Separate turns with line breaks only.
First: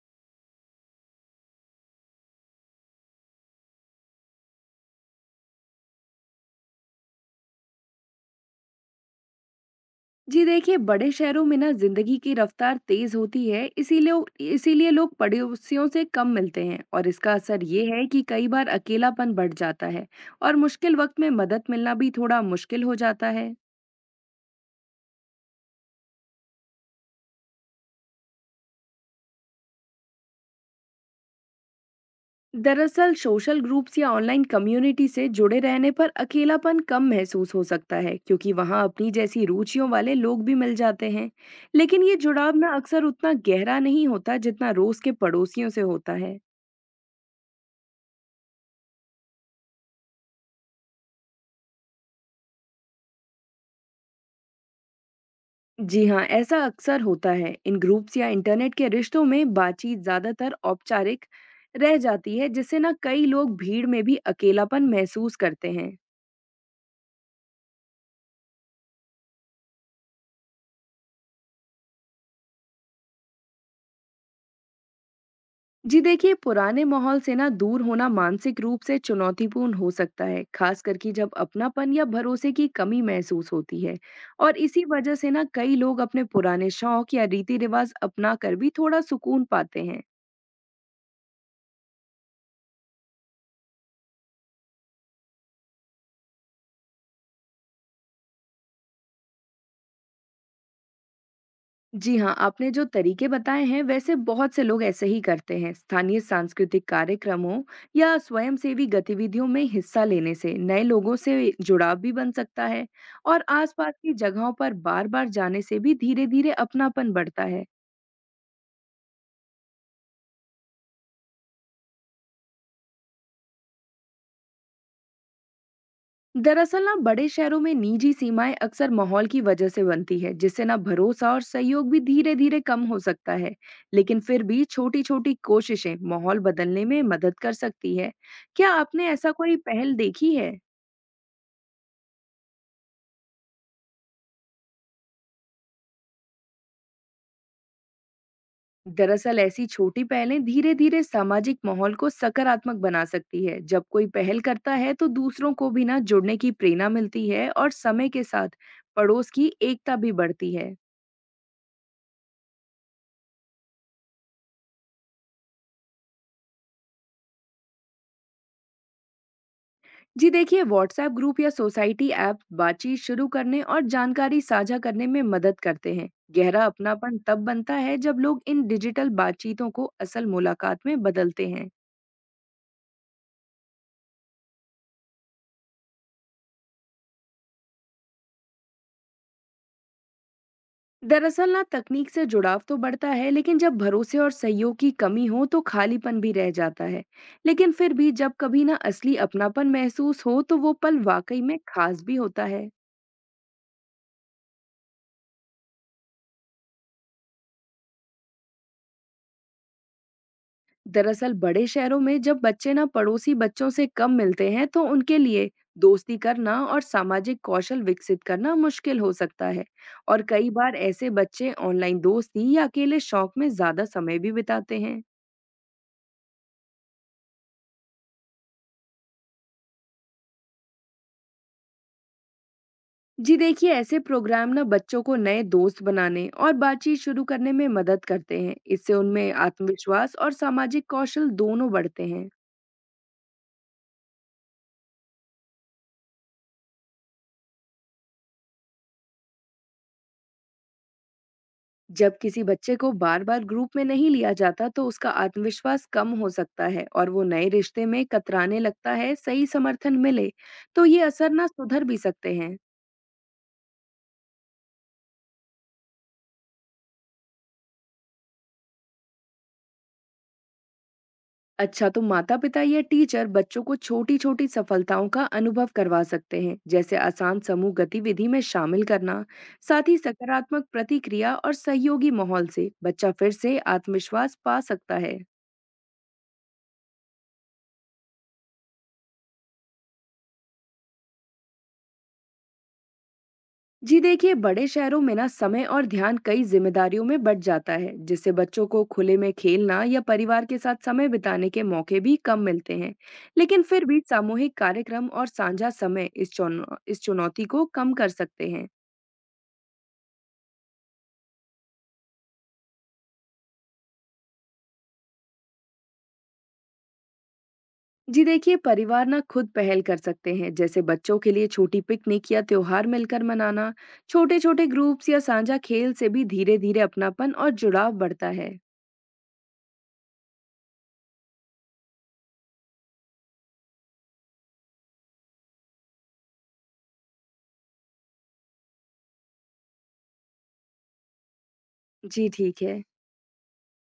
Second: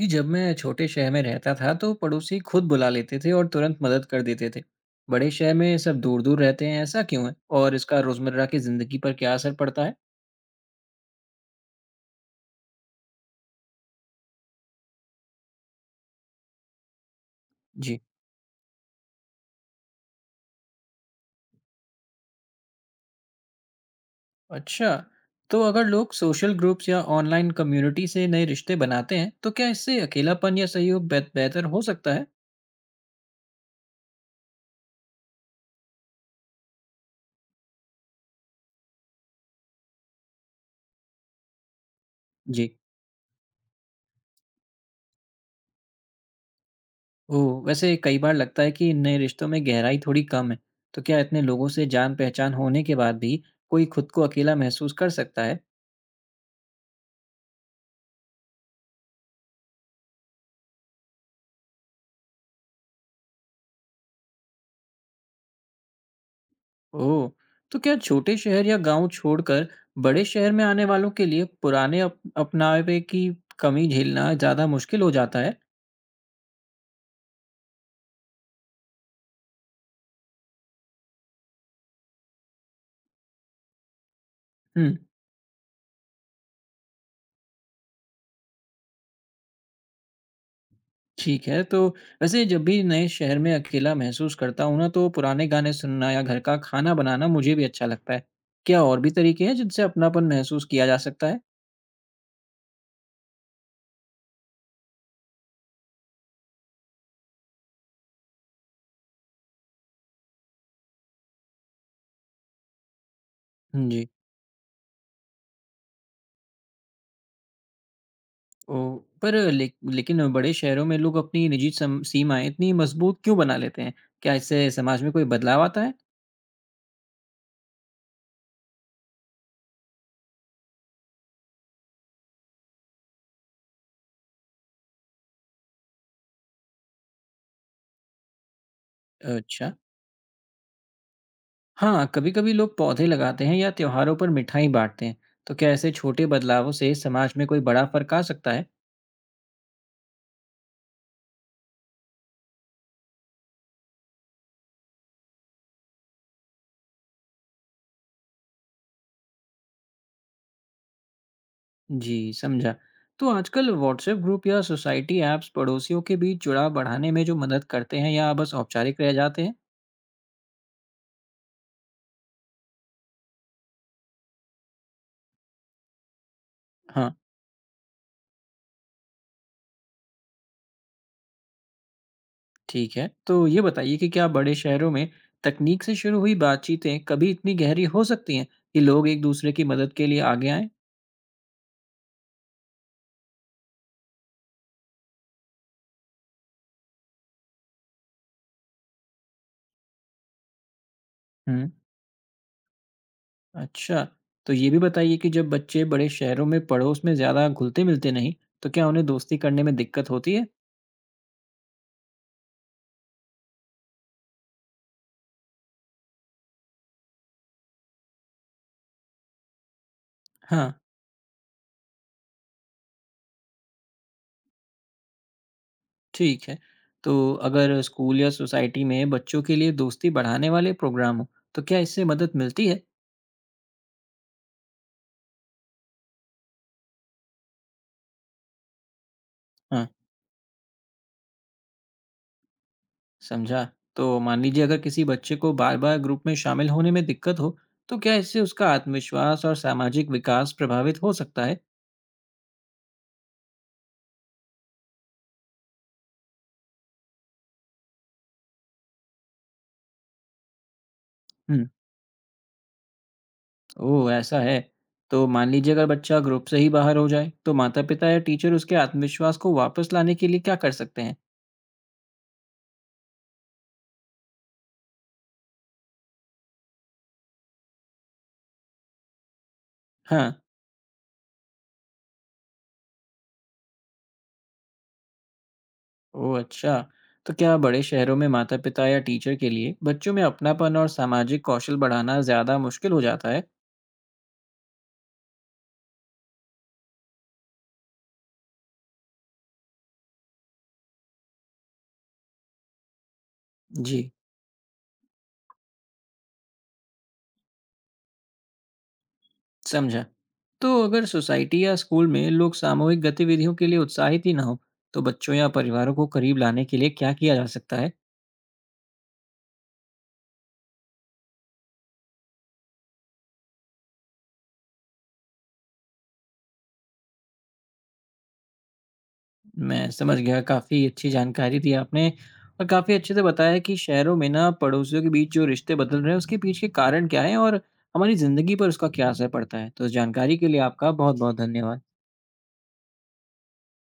जी, जब मैं छोटे शहर में रहता था तो पड़ोसी खुद बुला लेते थे और तुरंत मदद कर देते थे। बड़े शहर में सब दूर-दूर रहते हैं, ऐसा क्यों है? और इसका रोज़मर्रा की ज़िंदगी पर क्या असर पड़ता है?
जी देखिए, बड़े शहरों में ना जिंदगी की रफ्तार तेज होती है, इसीलिए इसीलिए लोग पड़ोसियों से कम मिलते हैं और इसका असर ये
जी।
है कि कई बार अकेलापन बढ़ जाता है। और मुश्किल वक्त में मदद मिलना भी थोड़ा मुश्किल हो जाता है।
अच्छा, तो अगर लोग सोशल ग्रुप्स या ऑनलाइन कम्युनिटी से नए रिश्ते बनाते हैं, तो क्या इससे अकेलापन या सहयोग बेहतर हो सकता है?
दरअसल सोशल ग्रुप्स या ऑनलाइन कम्युनिटी से जुड़े रहने पर अकेलापन कम महसूस हो सकता है, क्योंकि वहाँ अपनी जैसी रुचियों वाले लोग भी मिल जाते हैं। लेकिन ये जुड़ाव
जी।
ना अक्सर उतना गहरा नहीं होता जितना रोज के पड़ोसियों से होता है।
ओह! वैसे कई बार लगता है कि नए रिश्तों में गहराई थोड़ी कम है। तो क्या इतने लोगों से जान-पहचान होने के बाद भी कोई खुद को अकेला महसूस कर सकता है?
जी हाँ, ऐसा अक्सर होता है। इन ग्रुप्स या इंटरनेट के रिश्तों में बातचीत ज्यादातर औपचारिक रह जाती है, जिससे ना कई लोग भीड़ में भी अकेलापन महसूस करते हैं।
ओह! तो क्या छोटे शहर या गाँव छोड़कर बड़े शहर में आने वालों के लिए पुराने अप अपनावे की कमी झेलना ज़्यादा मुश्किल हो जाता है?
जी देखिए, पुराने माहौल से ना दूर होना मानसिक रूप से चुनौतीपूर्ण हो सकता है, खास करके जब अपनापन या भरोसे की कमी महसूस होती है। और इसी
हुँ,
वजह से ना कई लोग अपने पुराने शौक या रीति रिवाज अपना कर भी थोड़ा सुकून पाते हैं।
ठीक है। तो वैसे जब भी नए शहर में अकेला महसूस करता हूँ ना, तो पुराने गाने सुनना या घर का खाना बनाना मुझे भी अच्छा लगता है। क्या और भी तरीके हैं जिनसे अपनापन महसूस किया जा सकता है?
जी हाँ, आपने जो तरीके बताए हैं वैसे बहुत से लोग ऐसे ही करते हैं। स्थानीय सांस्कृतिक कार्यक्रमों या स्वयंसेवी गतिविधियों में हिस्सा लेने से नए लोगों से जुड़ाव भी बन सकता है। और
हुँ,
आसपास
जी।
की जगहों पर बार-बार जाने से भी धीरे-धीरे अपनापन बढ़ता है।
ओह! पर ले लेकिन बड़े शहरों में लोग अपनी निजी सम सीमाएँ इतनी मज़बूत क्यों बना लेते हैं? क्या इससे समाज में कोई बदलाव आता है?
दरअसल ना बड़े शहरों में निजी सीमाएं अक्सर माहौल की वजह से बनती है, जिससे ना भरोसा और सहयोग भी धीरे धीरे कम हो सकता है। लेकिन फिर भी छोटी छोटी कोशिशें माहौल बदलने में मदद कर सकती है। क्या आपने ऐसा कोई
अच्छा।
पहल देखी है?
हाँ, कभी-कभी लोग पौधे लगाते हैं या त्योहारों पर मिठाई बांटते हैं। तो क्या ऐसे छोटे बदलावों से समाज में कोई बड़ा फर्क आ सकता है?
दरअसल ऐसी छोटी पहलें धीरे धीरे सामाजिक माहौल को सकारात्मक बना सकती है। जब कोई पहल करता है तो दूसरों को भी ना जुड़ने की प्रेरणा मिलती है, और समय के साथ पड़ोस की एकता भी बढ़ती है।
जी, समझा। तो आजकल व्हाट्सएप ग्रुप या सोसाइटी ऐप्स पड़ोसियों के बीच जुड़ाव बढ़ाने में जो मदद करते हैं या बस औपचारिक रह जाते हैं?
जी देखिए, व्हाट्सएप ग्रुप या सोसाइटी ऐप बातचीत शुरू करने और जानकारी साझा करने में मदद करते हैं। गहरा
हाँ,
अपनापन तब बनता है जब लोग इन डिजिटल बातचीतों को असल मुलाकात में बदलते हैं।
ठीक है। तो ये बताइए कि क्या बड़े शहरों में तकनीक से शुरू हुई बातचीतें कभी इतनी गहरी हो सकती हैं कि लोग एक दूसरे की मदद के लिए आगे आएं?
दरअसल ना तकनीक से जुड़ाव तो बढ़ता है, लेकिन जब भरोसे और सहयोग की कमी हो तो खालीपन भी रह जाता है। लेकिन फिर भी जब कभी ना असली अपनापन महसूस हो तो वो पल वाकई में
हुँ।
खास भी होता है।
अच्छा, तो ये भी बताइए कि जब बच्चे बड़े शहरों में पड़ोस में ज़्यादा घुलते-मिलते नहीं, तो क्या उन्हें दोस्ती करने में दिक्कत होती है?
दरअसल बड़े शहरों में जब बच्चे ना पड़ोसी बच्चों से कम मिलते हैं, तो उनके लिए दोस्ती करना और सामाजिक कौशल विकसित करना मुश्किल हो सकता है। और कई
हाँ,
बार ऐसे बच्चे ऑनलाइन दोस्ती या अकेले शौक में ज्यादा समय भी बिताते हैं।
ठीक है। तो अगर स्कूल या सोसाइटी में बच्चों के लिए दोस्ती बढ़ाने वाले प्रोग्राम हो, तो क्या इससे मदद मिलती है?
जी देखिए, ऐसे प्रोग्राम ना बच्चों को नए दोस्त बनाने और बातचीत शुरू करने में मदद करते हैं। इससे उनमें
हाँ,
आत्मविश्वास और सामाजिक कौशल दोनों बढ़ते हैं।
समझा। तो मान लीजिए अगर किसी बच्चे को बार-बार ग्रुप में शामिल होने में दिक्कत हो, तो क्या इससे उसका आत्मविश्वास और सामाजिक विकास प्रभावित हो सकता है?
जब किसी बच्चे को बार-बार ग्रुप में नहीं लिया जाता तो उसका आत्मविश्वास कम हो सकता है और वो नए रिश्ते में कतराने लगता है। सही समर्थन मिले तो ये असर ना
हुँ।
सुधर भी सकते हैं।
ओह! ऐसा है। तो मान लीजिए अगर बच्चा ग्रुप से ही बाहर हो जाए, तो माता-पिता या टीचर उसके आत्मविश्वास को वापस लाने के लिए क्या कर सकते हैं?
अच्छा, तो माता-पिता या टीचर बच्चों को छोटी-छोटी सफलताओं का अनुभव करवा सकते हैं, जैसे आसान समूह गतिविधि में शामिल करना। साथ ही
हाँ,
सकारात्मक प्रतिक्रिया और सहयोगी माहौल से बच्चा फिर से आत्मविश्वास पा सकता है।
ओह अच्छा। तो क्या बड़े शहरों में माता-पिता या टीचर के लिए बच्चों में अपनापन और सामाजिक कौशल बढ़ाना ज़्यादा मुश्किल हो जाता है?
जी देखिए, बड़े शहरों में ना समय और ध्यान कई जिम्मेदारियों में बट जाता है, जिससे बच्चों को खुले में खेलना या परिवार के साथ समय बिताने के मौके भी कम मिलते हैं। लेकिन फिर भी
जी,
सामूहिक कार्यक्रम और साझा समय इस चुनौ इस चुनौती को कम कर सकते हैं।
समझा। तो अगर सोसाइटी या स्कूल में लोग सामूहिक गतिविधियों के लिए उत्साहित ही ना हों, तो बच्चों या परिवारों को करीब लाने के लिए क्या किया जा सकता है?
जी देखिए, परिवार ना खुद पहल कर सकते हैं, जैसे बच्चों के लिए छोटी पिकनिक या त्योहार मिलकर मनाना। छोटे छोटे ग्रुप्स या साझा खेल से भी धीरे धीरे अपनापन और जुड़ाव बढ़ता है।
मैं समझ गया, काफ़ी अच्छी जानकारी दी आपने और काफ़ी अच्छे से बताया कि शहरों में ना पड़ोसियों के बीच जो रिश्ते बदल रहे हैं, उसके पीछे के कारण क्या हैं और हमारी ज़िंदगी पर उसका क्या असर पड़ता है। तो इस जानकारी के लिए आपका बहुत-बहुत धन्यवाद।
जी ठीक है।